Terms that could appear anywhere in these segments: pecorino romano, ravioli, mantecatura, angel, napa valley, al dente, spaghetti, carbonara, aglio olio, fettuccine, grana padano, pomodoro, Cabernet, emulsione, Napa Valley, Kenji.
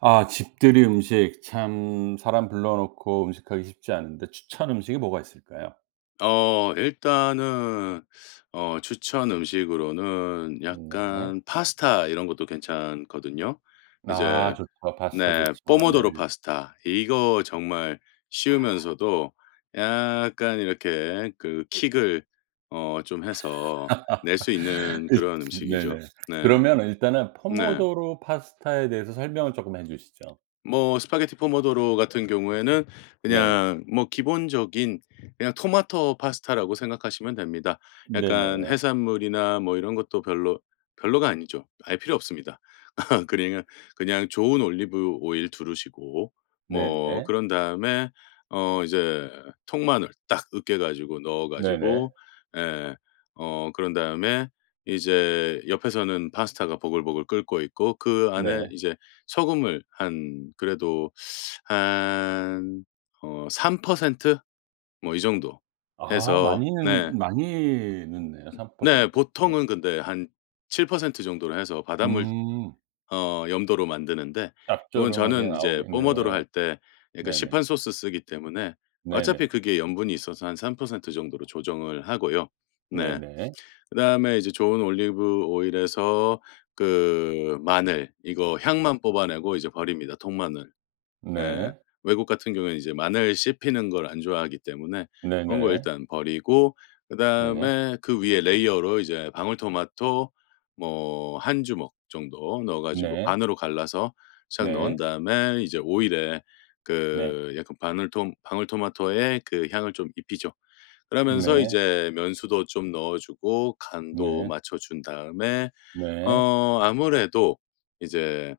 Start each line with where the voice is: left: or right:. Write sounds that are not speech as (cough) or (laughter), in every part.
right: 아 집들이 음식 참 사람 불러놓고 음식하기 쉽지 않은데 추천 음식이 뭐가 있을까요?
left: 일단은 추천 음식으로는
right: 네.
left: 약간 파스타 이런 것도 괜찮거든요.
right: 아
left: 이제
right: 좋죠. 파스타
left: 네,
right: 좋죠.
left: 뽀모도
right: 네.
left: 로 파스타 이거 정말 쉬우면서도 약간 이렇게 그 킥을 좀 해서 낼 수 있는
right: 일
left: 그런 음식이죠.
right: 네네.
left: 네.
right: 그러면 일단은
left: 네.
right: 포모도로 파스타에 대해서 설명을 조금 해 주시죠.
left: 뭐 스파게티 포모도로 같은 경우에는
right: 네네.
left: 그냥 뭐 기본적인 그냥 토마토 파스타라고 생각하시면 됩니다. 약간
right: 네네.
left: 해산물이나 뭐 이런 것도 별로, 별로가 아니죠. 아예 필요 없습니다. (laughs) 그냥 좋은 올리브 오일 두르시고 뭐
right: 네네.
left: 그런 다음에 이제 통마늘 딱 으깨 가지고 넣어
right: 네네.
left: 가지고 예. 그런 다음에 이제 옆에서는 파스타가 보글보글 끓고 있고 그 안에
right: 네.
left: 이제 소금을 한, 그래도 한 3% 뭐 이 정도
right: 아
left: 해서. 네.
right: 많이는 많이 넣네요
left: 네.
right: 3%. 어.
left: 보통은 근데 한 7% 정도로 해서 바닷물
right: 음.
left: 염도로 만드는데, 이건
right: 짭조름하게
left: 저는
right: 나오겠
left: 이제 뽀
right: 네.
left: 머도로 할 때 약간
right: 네네.
left: 시판 소스 쓰기 때문에 어차피
right: 네네.
left: 그게 염분이 있어서 한 3% 정도로 조정을 하고요. 네.
right: 네네.
left: 그다음에 이제 좋은 올리브 오일에서 그 마늘 이거 향만 뽑아내고 이제 버립니다, 통마늘. 예.
right: 네.
left: 외국 같은 경우에는 이제 마늘 씹히는 걸 안 좋아하기 때문에 그런, 거
right: 네네.
left: 일단 버리고
right: 네.
left: 그다음에 그 위에 레이어로 이제 방울토마토 뭐 한 주먹 정도 넣어 가지고
right: 네.
left: 반으로 갈라서 샥 넣은
right: 네.
left: 다음에 이제 오일에
right: 네.
left: 그 약간 바늘톰 방울토마토의 그 향을 좀 입히죠. 그러면서
right: 네.
left: 이제 면수도 좀 넣어 주고 간도
right: 네.
left: 맞춰 준 다음에
right: 네.
left: 아무래도 이제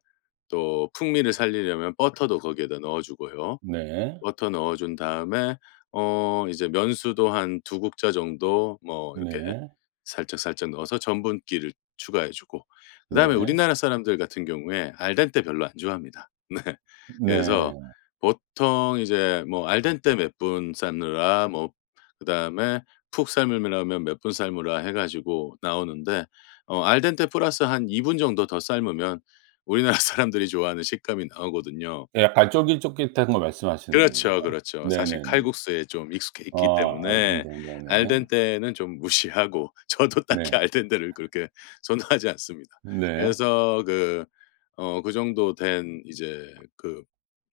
left: 또 풍미를 살리려면 버터도 거기에다 넣어 주고요.
right: 네.
left: 버터 넣어 준 다음에 이제 면수도 한 두 국자 정도 뭐 이렇게
right: 네.
left: 살짝살짝 넣어서 전분기를 추가해 주고, 그다음에
right: 네.
left: 우리나라 사람들 같은 경우에 알덴테 별로 안 좋아합니다. (laughs) 네. 그래서
right: 네.
left: 보통 이제 뭐 알덴테 몇 분 삶느라 뭐 그다음에 푹 삶으하면몇 분 삶으라 해 가지고 나오는데, 알덴테 플러스 한 2분 정도 더 삶으면 우리나라 (laughs) 사람들이 좋아하는 식감이 나오거든요.
right: 약간 쫄깃쫄깃한 거 말씀하시는 건가요?
left: 그렇죠, 그렇죠. 사실
right: 네네네.
left: 칼국수에 좀 익숙해
right: 아
left: 있기
right: 아
left: 때문에
right: 네네네.
left: 알덴테는 좀 무시하고 (laughs) 저도
right: 네. 네.
left: 딱히 알덴테를 그렇게 선호하지 않습니다.
right: 네. 네.
left: 그래서 그 그 정도 된 이제 그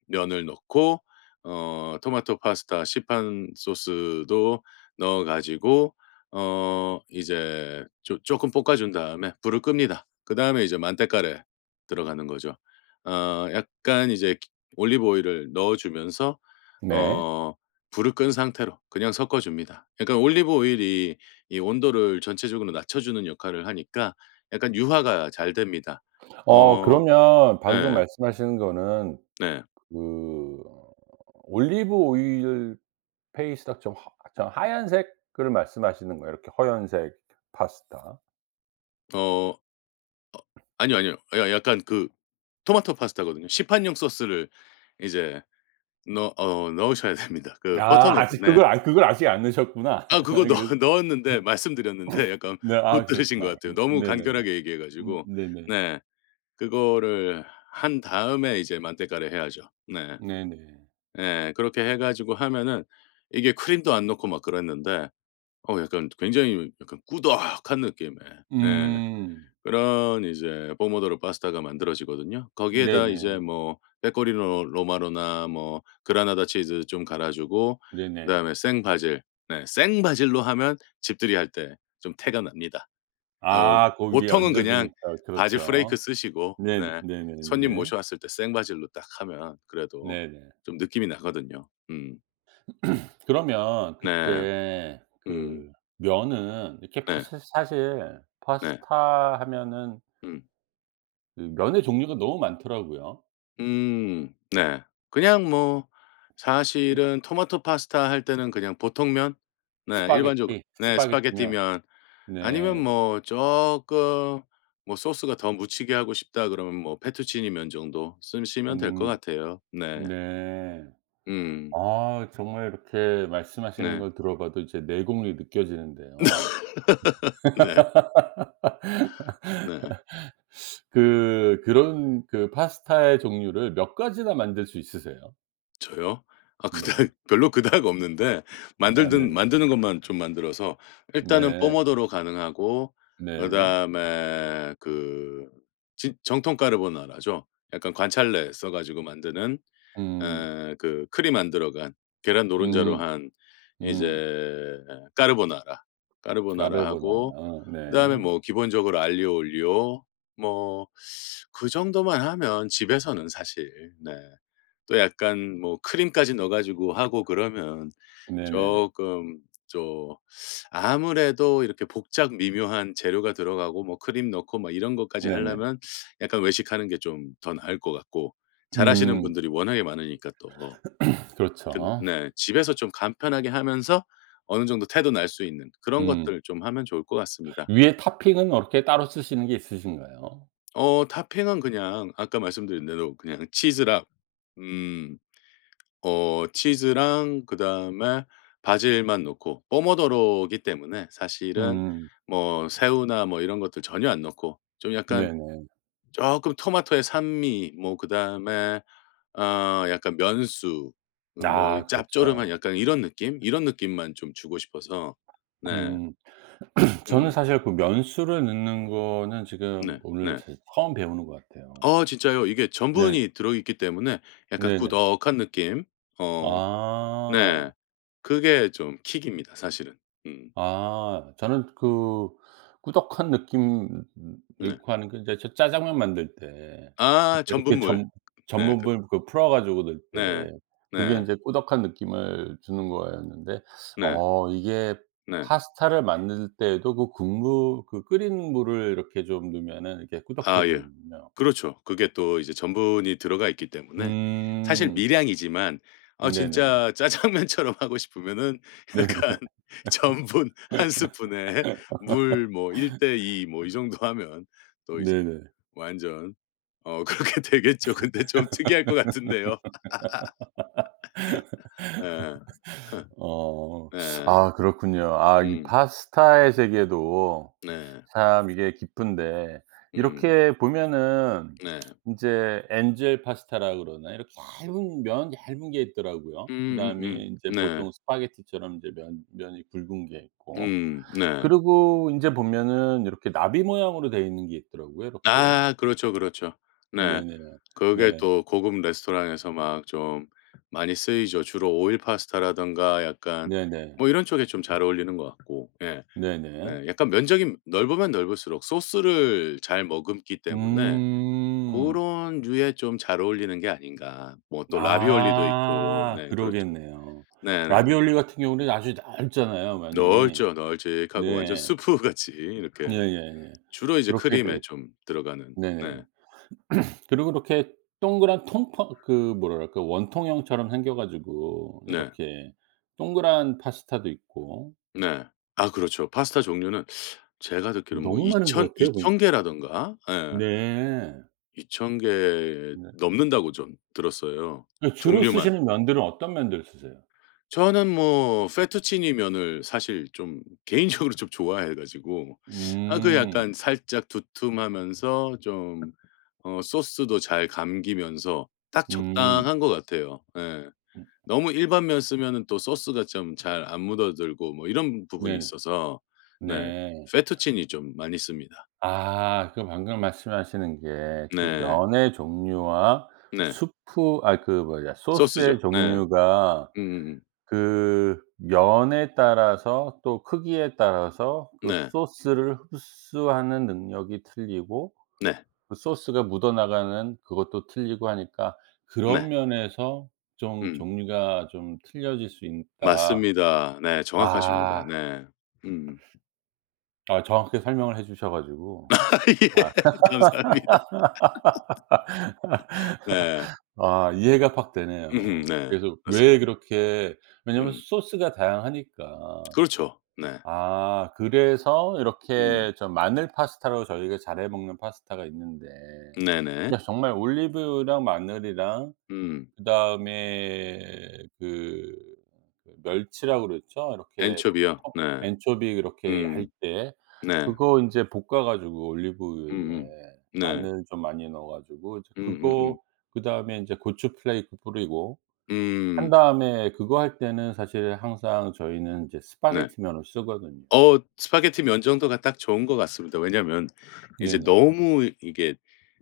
left: 면을 넣고 토마토 파스타 시판 소스도 넣어 가지고 이제 조 쪼끔 볶아 준 다음에 불을 끕니다. 그다음에 이제 만테카레 들어가는 거죠. 약간 이제 기 올리브 오일을 넣어 주면서
right: 네.
left: 어 불을 끈 상태로 그냥 섞어 줍니다. 약간 올리브 오일이 이 온도를 전체적으로 낮춰 주는 역할을 하니까 약간 유화가 잘 됩니다.
right: 어
left: 어
right: 그러면 방금
left: 네.
right: 말씀하시는 거는
left: 네.
right: 그 올리브 오일 페이스닥 좀 하 저 하얀색을 말씀하시는 거예요? 이렇게 허연색 파스타.
left: 어 아니요, 아니요. 야 약간 그 토마토 파스타거든요. 시판용 소스를 이제 넣어 넣으셔야 됩니다. 그 버터
right: 아
left: 넣고,
right: 아직
left: 네.
right: 그걸 아 그걸 아직 안 넣으셨구나.
left: 아
right: (laughs)
left: 그거
right: 나는
left: 넣
right: 그래서
left: (laughs) 넣었는데, 말씀드렸는데 약간
right: 네.
left: 못
right: 아
left: 들으신 것
right: 그렇구나.
left: 같아요. 너무
right: 네네네.
left: 간결하게 얘기해 가지고.
right: 네네.
left: 네. 그거를 한 다음에 이제 만테카를 해야죠. 네.
right: 네네.
left: 예. 그렇게 해 가지고 하면은 이게 크림도 안 넣고 막 그랬는데 약간 굉장히 약간 꾸덕한 느낌의, 예,
right: 음.
left: 그런 이제 포모도로 파스타가 만들어지거든요. 거기에다 이제
right: 네네.
left: 뭐 페코리노 로마로나 뭐 그라나다 치즈 좀 갈아 주고
right: 네네.
left: 그다음에 생바질, 네, 생바질로 하면 집들이 할 때 좀 태가 납니다. 어
right: 아 그 위에
left: 보통은
right: 얹어
left: 그냥
right: 주니까
left: 바질 플레이크
right: 그렇죠.
left: 쓰시고,
right: 네
left: 네, 손님
right: 네네네.
left: 모셔왔을 때 생바질로 딱 하면 그래도
right: 네네.
left: 좀 느낌이 나거든요. 음.
right: (clears throat) 그러면
left: 네.
right: 그때
left: 음.
right: 그 면은 이렇게
left: 네.
right: 파사 사실
left: 네.
right: 파스타 하면은
left: 음.
right: 그 면의 종류가 너무 많더라고요.
left: 네. 그냥 뭐
right: 그
left: 사실은 토마토 파스타 할 때는 그냥 보통면, 네, 일반적으로
right: 스파게티
left: 네
right: 스파게티면
left: 스파게티면, 아니면
right: 네.
left: 뭐쪼금뭐 소스가 더 묻히게 하고 싶다 그러면 뭐 페투치니 면 정도 쓰시면 될 것
right: 음.
left: 같아요. 네.
right: 네.
left: 음.
right: 아 정말 이렇게 말씀하시는
left: 네.
right: 걸 들어봐도 이제 내공이 느껴지는데요.
left: (laughs) 네. 네.
right: 그 그런 그 파스타의 종류를 몇 가지나 만들 수 있으세요?
left: 저요? 아 그닥
right: 네.
left: (laughs) 별로 그닥 없는데,
right: 아 네.
left: 만들든 만드는 것만 좀 만들어서 일단은
right: 네.
left: 뽀모도로 가능하고
right: 네네.
left: 그다음에 그 진 정통 까르보나라죠. 약간 관찰래 써 가지고 만드는
right: 음.
left: 에 그 크림 안 들어간 계란 노른자로
right: 음.
left: 한
right: 음.
left: 이제 까르보나라.
right: 까르보나라.
left: 까르보나라하고
right: 어 네.
left: 그다음에 뭐 기본적으로 알리오 올리오, 뭐 그 정도만 하면 집에서는 사실, 네, 또 약간 뭐 크림까지 넣어 가지고 하고 그러면
right: 네네.
left: 조금, 좀 아무래도 이렇게 복잡 미묘한 재료가 들어가고 뭐 크림 넣고 막 이런 것까지
right: 네네.
left: 하려면 약간 외식하는 게 좀 더 나을 것 같고, 잘하시는
right: 음.
left: 분들이 워낙에 많으니까 또. 그
right: 그렇죠.
left: 네. 집에서 좀 간편하게 하면서 어느 정도 태도 날 수 있는 그런
right: 음.
left: 것들 좀 하면 좋을 것 같습니다.
right: 위에 토핑은 어떻게 따로 쓰시는 게 있으신가요?
left: 토핑은 그냥 아까 말씀드린 대로 그냥 치즈랑, 음, 치즈랑 그다음에 바질만 넣고 포모도로기 때문에, 사실은
right: 음.
left: 뭐 새우나 뭐 이런 것들 전혀 안 넣고 좀 약간
right: 네네.
left: 조금 토마토의 산미, 뭐 그다음에 약간 면수, 뭐 이
right: 아
left: 짭조름한
right: 그렇죠.
left: 약간 이런 느낌? 이런 느낌만 좀 주고 싶어서. 네.
right: 음. 저는
left: 음
right: 사실 그 면수를 넣는 거는 지금
left: 네.
right: 오늘
left: 네.
right: 사실 처음 배우는 것 같아요.
left: 아 진짜요. 이게
right: 네.
left: 전분이 들어있기 때문에 약간
right: 네네.
left: 꾸덕한 느낌. 어
right: 아.
left: 네. 그게 좀 킥입니다 사실은. 음
right: 아. 저는 그 꾸덕한 느낌
left: 네.
right: 넣고 하는 게 인제 저 짜장면 만들 때
left: 아
right: 그때 이렇게
left: 전분물.
right: 전
left: 네. 그
right: 전분을 그 풀어 가지고 넣을
left: 네.
right: 때 그게
left: 네.
right: 인제 꾸덕한 느낌을 주는 거였는데
left: 네.
right: 어 이게
left: 네.
right: 파스타를 만들 때에도 그 국물 그 끓인 물을 이렇게 좀 넣으면은 이렇게
left: 아 예.
right: 꾸덕해지는군요.
left: 그렇죠. 그게 또 이제 전분이 들어가 있기 때문에 사실
right: 음.
left: 미량이지만. 아
right: 네네네.
left: 진짜 짜장면처럼 하고 싶으면은
right: (laughs) 네네.
left: 약간 (laughs) 전분 한 스푼에 물 뭐 일대2 뭐 이 정도 하면 또 이제
right: 네네.
left: 완전 그렇게 (laughs) 되겠죠. 근데 좀 특이할 것 같은데요. 예. (laughs)
right: 어.
left: 네.
right: 아 그렇군요. 아 이
left: 음.
right: 파스타의 세계도
left: 네.
right: 참 이게 깊은데
left: 음.
right: 이렇게 보면은
left: 네.
right: 인제 엔젤 파스타라 그러나 이렇게 얇은 면 얇은 게 있더라고요. 그다음에 인제
left: 네.
right: 보통 스파게티처럼 인제 면 면이 굵은 게 있고
left: 음. 네.
right: 그리고 인제 보면은 이렇게 나비 모양으로 되어 있는 게 있더라고요 이렇게.
left: 아 그렇죠, 그렇죠. 네.
right: 네네.
left: 그게
right: 네.
left: 또 고급 레스토랑에서 막 좀 많이 쓰이죠. 주로 오일 파스타라든가 약간
right: 네네.
left: 뭐 이런 쪽에 좀 잘 어울리는 것 같고. 예.
right: 네네.
left: 네. 약간 면적이 넓으면 넓을수록 소스를 잘 머금기 때문에
right: 음.
left: 고런 류에 좀 잘 어울리는 게 아닌가. 뭐 또 라비올리도 있고.
right: 아
left: 네 그렇죠.
right: 그러겠네요.
left: 네네.
right: 라비올리 같은 경우는 아주 얇잖아요 많이.
left: 넓죠. 널찍하고 완전
right: 네.
left: 수프 같이 이렇게
right: 예예예.
left: 주로 이제
right: 그렇게 돼
left: 크림에
right: 있고
left: 좀 들어가는.
right: 네네.
left: 네.
right: 그리고 이렇게 동그란 통통 그 뭐랄까 원통형처럼 생겨 가지고
left: 네.
right: 이렇게 동그란 파스타도 있고
left: 네. 아 그렇죠. 파스타 종류는 제가 듣기로는 뭐
right: 너무 많은 것 같아요 보니까.
left: 2,000 개라든가, 예,
right: 네.
left: 2,000개
right: 네.
left: 넘는다고 전 들었어요,
right: 그 주로
left: 종류만.
right: 쓰시는 면들은 어떤 면들 쓰세요?
left: 저는 뭐 페투치니 면을 사실 좀 개인적으로 좀 좋아해 가지고, 아, 그
right: 음.
left: 약간 살짝 두툼하면서 좀 소스도 잘 감기면서 딱
right: 음.
left: 적당한 것 같아요. 예.
right: 음
left: 너무 일반면 쓰면은 또 소스가 좀 잘 안 묻어들고 뭐 이런 부분이
right: 네네.
left: 있어서. 네.
right: 네.
left: 페투치니 좀 많이 씁니다.
right: 아 그 방금 말씀하시는 게 그
left: 네.
right: 면의 종류와
left: 네.
right: 수프 아 그 뭐냐
left: 소스죠.
right: 소스의
left: 네.
right: 종류가
left: 음음음.
right: 그 면에 따라서 또 크기에 따라서 그
left: 네.
right: 소스를 흡수하는 능력이 틀리고
left: 네.
right: 그 소스가 묻어나가는 그것도 틀리고 하니까 그런
left: 네.
right: 면에서 좀
left: 음.
right: 종류가 좀 틀려질 수 있다.
left: 맞습니다. 네. 정확하십니다.
right: 아.
left: 네. 음.
right: 아 정확하게 설명을 해 주셔 가지고
left: (laughs) 예.
right: 아
left: 감사합니다. 네.
right: 아 이해가 확
left: 음음
right: 되네요.
left: 네.
right: 그래서
left: 맞습니다.
right: 왜 그렇게 왜냐면
left: 음.
right: 소스가 다양하니까.
left: 그렇죠. 네.
right: 아 그래서
left: 음.
right: 이렇게 좀 마늘 파스타로 저희가 잘해 먹는 파스타가 있는데
left: 네네.
right: 그냥 정말 올리브유랑 마늘이랑
left: 음.
right: 그다음에 그 그 멸치라고 그랬죠? 이렇게
left: 엔초비요? 네.
right: 앤 엔초비 이렇게
left: 음.
right: 얇게
left: 네.
right: 그거 인제 볶아 가지고
left: 음음.
right: 올리브유에
left: 네.
right: 마늘 좀 많이 넣어 가지고 이제
left: 음.
right: 그거 그다음에 인제 고추 플레이크 뿌리고
left: 음,
right: 한
left: 음.
right: 다음에 그거 할 때는 사실 항상 저희는 인제
left: 네.
right: 스파게티 면을 쓰거든요.
left: 스파게티 면정도가 딱 좋은 것 같습니다. 왜냐면 이제
right: 네네.
left: 너무 이게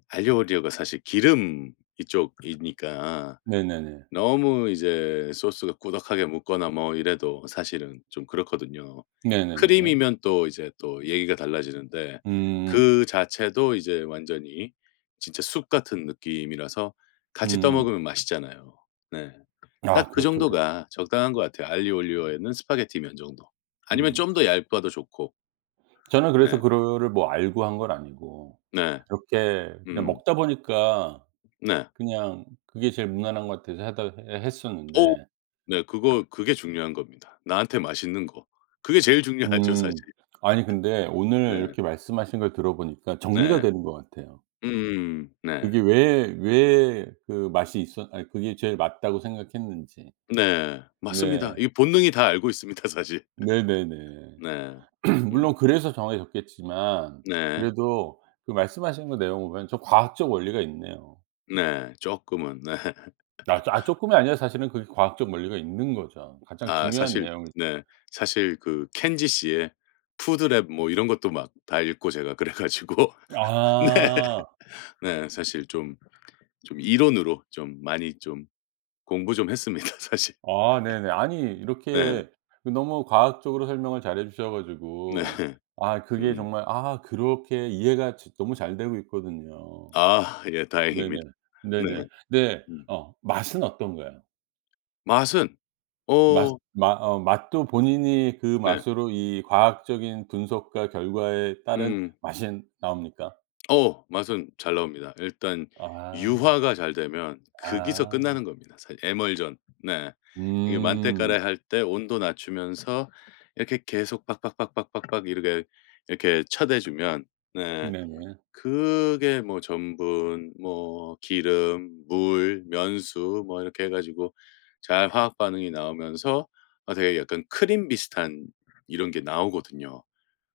left: 알리오 올리오가 사실 기름 이쪽이니까
right: 네네네.
left: 너무 이제 소스가 꾸덕하게 묻거나 뭐 이래도 사실은 좀 그렇거든요.
right: 네네네.
left: 크림이면 또 이제 또 얘기가 달라지는데,
right: 음.
left: 그 자체도 이제 완전히 진짜 숲 같은 느낌이라서 같이 떠
right: 음.
left: 먹으면 맛있잖아요. 네. 딱
right: 아
left: 그
right: 그렇죠, 그렇
left: 정도가 적당한 것 같아요. 알리 올리오에는 스파게티 면 정도. 아니면
right: 음.
left: 좀 더 얇아도 좋고.
right: 저는 그래서
left: 네.
right: 그거를 뭐 알고 한 건 아니고
left: 네.
right: 이렇게 그냥
left: 음.
right: 먹다 보니까
left: 네.
right: 그냥 그게 제일 무난한 것 같아서 하다 해
left: 어
right: 했었는데
left: 네. 그거 그게 중요한 겁니다. 나한테 맛있는 거. 그게 제일 중요하죠 사실.
right: 음. 아니 근데 오늘
left: 네.
right: 이렇게 말씀하신 걸 들어보니까 정리가
left: 네.
right: 되는 것 같아요.
left: 음. 네.
right: 그게 왜 왜 그 맛이 있었 아니 그게 제일 맞다고 생각했는지.
left: 네. 맞습니다.
right: 네.
left: 이 본능이 다 알고 있습니다 사실.
right: 네네네.
left: 네.
right: (clears throat)
left: 음.
right: 물론 그래서 정해졌겠지만
left: 네.
right: 그래도 그 말씀하신 거 내용 보면 좀 과학적 원리가 있네요.
left: 네. 쪼끔은 네.
right: 아 조 아 쪼끔이 아니라 사실은 그게 과학적 원리가 있는 거죠. 가장
left: 아
right: 중요한
left: 사실
right: 내용이
left: 네. 사실 그 켄지 씨의 푸드랩 뭐 이런 것도 막 다 읽고 제가 그래 가지고. 네.
right: 아.
left: (laughs) 네. 사실 좀 좀 이론으로 좀 많이 좀 공부 좀 했습니다 (laughs) 사실.
right: 아 네네. 아니
left: 네.
right: 이렇게 그 너무 과학적으로 설명을 잘해 주셔
left: 네.
right: 가지고 아 그게
left: 음.
right: 정말 아 그렇게 이해가 지 너무 잘 되고 있거든요.
left: 아 예
right: 네네.
left: 다행입니다. 네.
right: 네네. 네.
left: 음.
right: 어 맛은 어떤가요?
left: 맛은,
right: 맛
left: 어
right: 맛 어 맛도 본인이 그
left: 네.
right: 맛으로 이 과학적인 분석과 결과에 따른
left: 음.
right: 맛이 나옵니까?
left: 맛은 잘 나옵니다. 일단
right: 아.
left: 유화가 잘 되면 거기서
right: 아.
left: 끝나는 겁니다 사실 에멀전. 네. 이게 만테카레
right: 음.
left: 할 때 온도 낮추면서 이렇게 계속 팍팍팍팍팍팍 이렇게, 이렇게 쳐대 주면, 네,
right: 네네.
left: 그게 뭐 전분, 뭐 기름, 물, 면수 뭐 이렇게 해 가지고 잘 화학 반응이 나오면서 아 되게 약간 크림 비슷한 이런 게 나오거든요.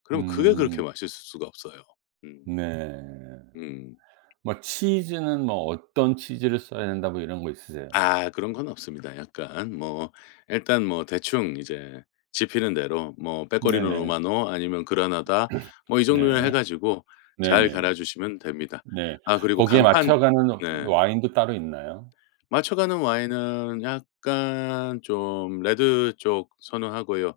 left: 그럼 그게 그렇게
right: 음.
left: 맛있을 수가 없어요. 음.
right: 네.
left: 음.
right: 뭐 치즈는 뭐 어떤 치즈를 써야 된다 뭐 이런 거 있으세요?
left: 아 그런 건 없습니다. 약간 뭐 일단 뭐 대충 이제 지피는 대로 뭐 페코리노
right: 네네.
left: 로마노 아니면 그라나다, 뭐 이 정도는 해
right: 네.
left: 가지고 잘
right: 네네.
left: 갈아 주시면 됩니다.
right: 네.
left: 아 그리고
right: 거기에
left: 강판.
right: 맞춰가는 어,
left: 네.
right: 와인도 따로 있나요?
left: 맞춰가는 와인은 약간 좀 레드 쪽 선호하고요.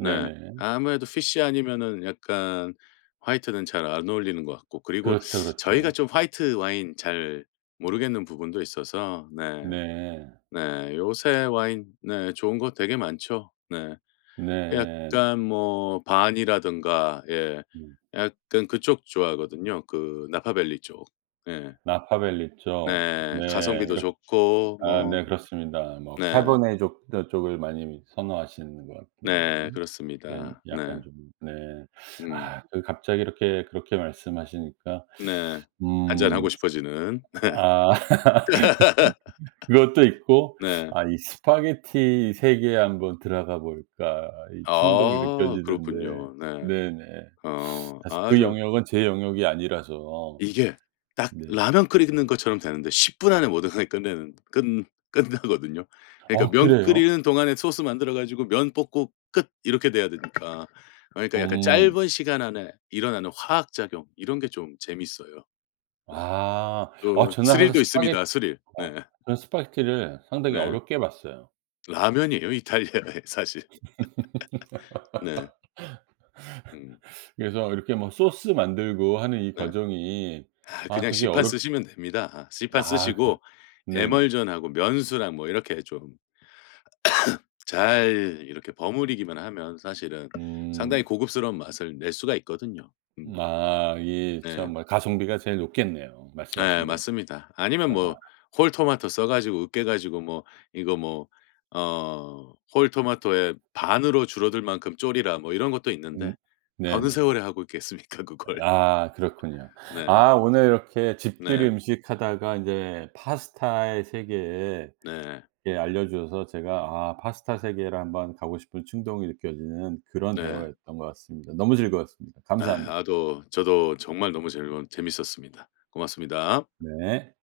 left: 네. 아무래도 피쉬 아니면은 약간 화이트는 잘 안 어울리는 것 같고, 그리고
right: 그렇죠,
left: 저희가
right: 그렇죠.
left: 좀 화이트 와인 잘 모르겠는 부분도 있어서. 네.
right: 네.
left: 네. 요새 와인 네. 좋은 거 되게 많죠. 네.
right: 네.
left: 약간 뭐 반이라든가 예.
right: 음.
left: 약간 그쪽 좋아하거든요. 그 나파밸리 쪽. 예.
right: 나파밸리 쪽.
left: 네.
right: 네.
left: 가성비도
right: 이렇
left: 좋고
right: 아
left: 뭐.
right: 네 그렇습니다. 뭐
left: 네.
right: 카베르네 족 저 쪽을 많이 선호하시는 것 같은데.
left: 네.
right: 네.
left: 그렇습니다. 네.
right: 약간 좀 네.
left: 음.
right: 아 그 갑자기 이렇게 그렇게 말씀하시니까
left: 네.
right: 음
left: 한잔하고 싶어지는.
right: 아 (laughs)
left: (laughs)
right: 그것도 있고
left: 네.
right: '아 이 스파게티 세계에 한번 들어가 볼까.' 이 충동이
left: 아
right: 느껴지던데.
left: 그렇군요. 네.
right: 네네. 사실 그
left: 아주
right: 영역은 제 영역이 아니라서.
left: 이게 딱
right: 네.
left: 라면 끓이는 것처럼 되는데 10분 안에 모든 게 끝내는 끝 끝나거든요. 그러니까
right: 아
left: 면
right: 그래요?
left: 끓이는 동안에 소스 만들어 가지고 면 볶고 끝, 이렇게 돼야 되니까. 그러니까 약간
right: 음.
left: 짧은 시간 안에 일어나는 화학 작용 이런 게 좀 재밌어요. 네.
right: 아. 아
left: 또
right: 저는 항상
left: 스릴도
right: 스파게
left: 있습니다, 스릴.
right: 어
left: 네.
right: 저는 스파게티를 상당히
left: 네.
right: 어렵게 봤어요.
left: 라면이에요 이탈리아의, (laughs) 사실. 네. 음
right: 그래서 이렇게 막 소스 만들고 하는 이
left: 네.
right: 과정이
left: 아
right: 아
left: 그냥
right: 되게
left: 시판
right: 어렵
left: 쓰시면 됩니다. 아 시판
right: 아 그
left: 쓰시고 에멀
right: 네네.
left: 전하고 면수랑 뭐 이렇게 좀 (clears throat) 잘 이렇게 버무리기만 하면 사실은 상당히
right: 음.
left: 고급스러운 맛을 낼 수가 있거든요. 음
right: 아 이
left: 네.
right: 참 뭐 가성비가 제일 높겠네요
left: 예
right: 말씀하신 대로.
left: 맞습니다. 아니면 뭐
right: 아
left: 홀토마토 써 가지고 으깨 가지고 뭐 이거 뭐 "홀토마토의 반으로 줄어들 만큼 졸이라." 뭐 이런 것도
right: 음
left: 있는데 어느
right: 네네.
left: 세월에 하고 있겠습니까 그걸.
right: 아 그렇군요.
left: (laughs) 네.
right: 아 오늘 이렇게 집들이
left: 네.
right: 음식 하다가 인제 파스타의 세계에
left: 네.
right: 예 알려 주셔서 제가 아 파스타 세계를 한번 가고 싶은 충동이 느껴지는 그런
left: 네.
right: 대화였던 것 같습니다. 너무 즐거웠습니다.
left: 네.
right: 감사합니다.
left: 아도 저도 정말 너무 즐거 재밌었습니다. 고맙습니다.
right: 네.